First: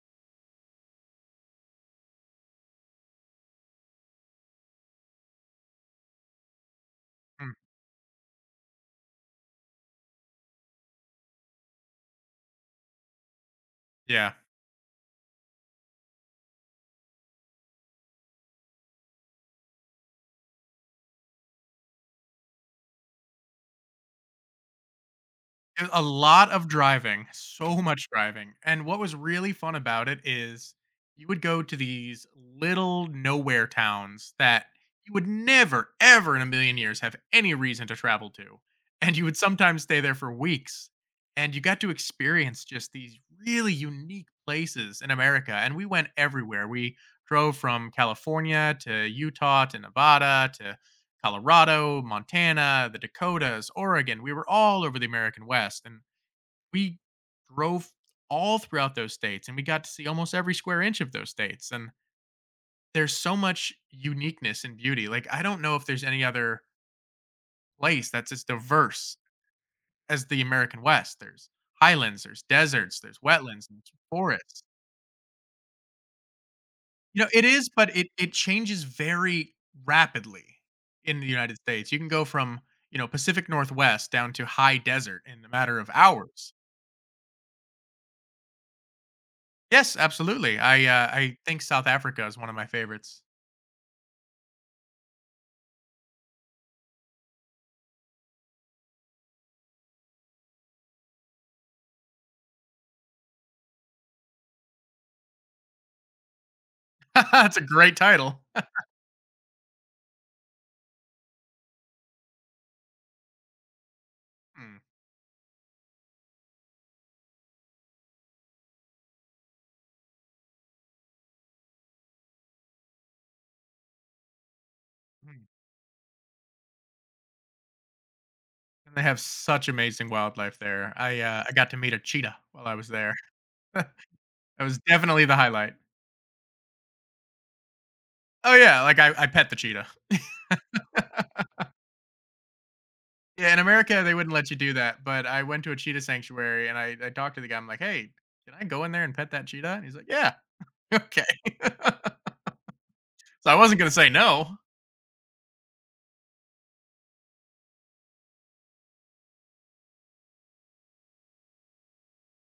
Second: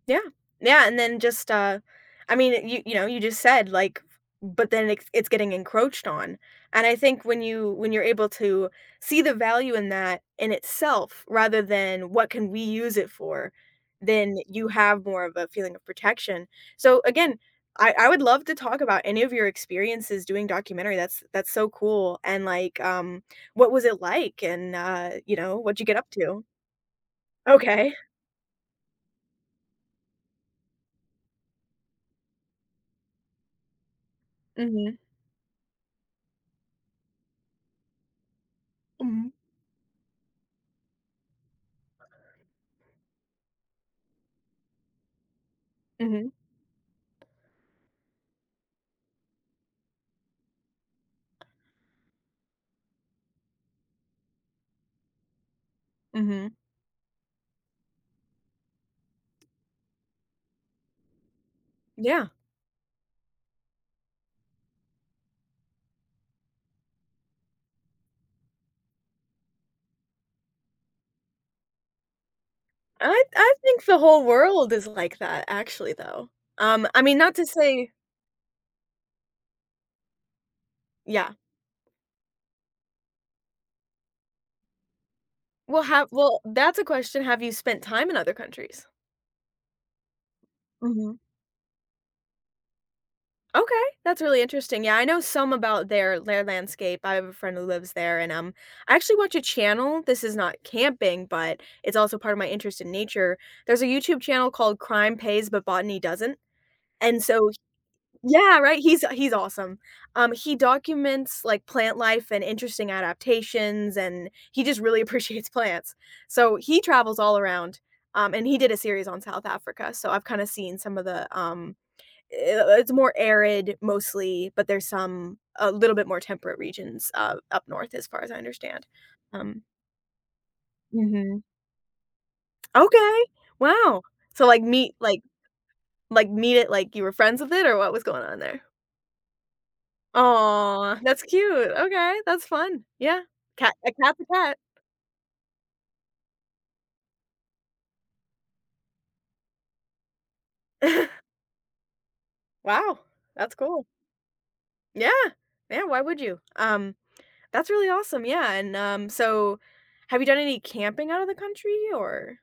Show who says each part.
Speaker 1: Yeah. Yeah, and then just, uh, I mean, uh, you you know, you just said like, f but then it's it's getting encroached on. And I think when
Speaker 2: Mm.
Speaker 1: you when you're able to see the value in that in itself, rather than what can we use it for,
Speaker 2: Yeah.
Speaker 1: then you have more of a feeling of protection. So again, I I would love to talk about any of your experiences doing documentary. That's that's so cool, and like, um, what was it, like, and, uh, you know, what did you
Speaker 2: There's
Speaker 1: get
Speaker 2: a
Speaker 1: up to?
Speaker 2: lot of driving, so
Speaker 1: Ok.
Speaker 2: much driving, and what was really fun about it is, you would go to these little, nowhere towns that
Speaker 1: Mhm.
Speaker 2: you would never, ever in a million years have any reason to travel to. And you
Speaker 1: Mhm.
Speaker 2: would sometimes stay there for weeks, and you got to experience just these really unique places in America, and we went
Speaker 1: Mhm.
Speaker 2: everywhere. We drove from California to Utah to Nevada, to Colorado, Montana, the Dakotas, Oregon. We were all over the American West, and
Speaker 1: Mhm.
Speaker 2: we drove all throughout those states, and we got to see almost every square inch of those states. And
Speaker 1: Yeah.
Speaker 2: there's so much uniqueness and beauty, like, I don't know if there's any other place that's just diverse as the American West. There's highlands, there's deserts, there's
Speaker 1: I I
Speaker 2: wetlands,
Speaker 1: think
Speaker 2: there's
Speaker 1: the whole
Speaker 2: forests.
Speaker 1: world is like that actually, though. Um, I mean,
Speaker 2: You know,
Speaker 1: not
Speaker 2: it
Speaker 1: to
Speaker 2: is,
Speaker 1: say
Speaker 2: but it it changes very rapidly in the
Speaker 1: Yeah.
Speaker 2: United States. You can go from, you know, Pacific Northwest down to high desert in a matter
Speaker 1: Well,
Speaker 2: of
Speaker 1: have well,
Speaker 2: hours.
Speaker 1: that's a question. Have you spent time in other countries?
Speaker 2: Yes, absolutely. I, uh,
Speaker 1: Mhm.
Speaker 2: I think South Africa is one of my favorites.
Speaker 1: Ok, that's really interesting. Yeah, I know some about their their landscape. I have a friend who lives there and, um, I actually watch a channel this is not camping, but it's also part of my interest in nature. There's a YouTube channel called Crime Pays, but Botany Doesn't, and so
Speaker 2: That's a great title.
Speaker 1: Yeah, right, he's he's awesome. Um, he documents, like, plant life and interesting adaptations, and he just
Speaker 2: Mm.
Speaker 1: really appreciates plants. So he travels all around, um, and he did a series on South Africa, so I've kind of seen some of the, um, uh it's more arid, mostly, but there's some
Speaker 2: Mm.
Speaker 1: a little bit more temperate regions, uh, up north as far as I understand.
Speaker 2: And they have
Speaker 1: Um
Speaker 2: such amazing wildlife there. I,
Speaker 1: Mhm.
Speaker 2: uh, I got to meet a cheetah while I was
Speaker 1: Ok,
Speaker 2: there.
Speaker 1: wow. So like
Speaker 2: That was
Speaker 1: meet like
Speaker 2: definitely the highlight.
Speaker 1: like, meet it like you were friends with it, or what was going on
Speaker 2: Oh
Speaker 1: there?
Speaker 2: yeah, like I I pet the cheetah.
Speaker 1: Aw, that's cute. Ok, that's fun. Yeah,
Speaker 2: Yeah, in
Speaker 1: cat a
Speaker 2: America, they
Speaker 1: cat's a
Speaker 2: wouldn't let you
Speaker 1: cat.
Speaker 2: do that. But I went to a cheetah sanctuary and I I talked to the guy. I'm, like, "Hey, can I go in there and pet that cheetah?" And he's, like, "Yeah." "Ok."
Speaker 1: Wow,
Speaker 2: So I
Speaker 1: that's
Speaker 2: wasn't
Speaker 1: cool.
Speaker 2: gonna say no.
Speaker 1: Yeah, yeah, why would you? Um, that's really awesome. Yeah, and, um, so, have you done any camping out of the country or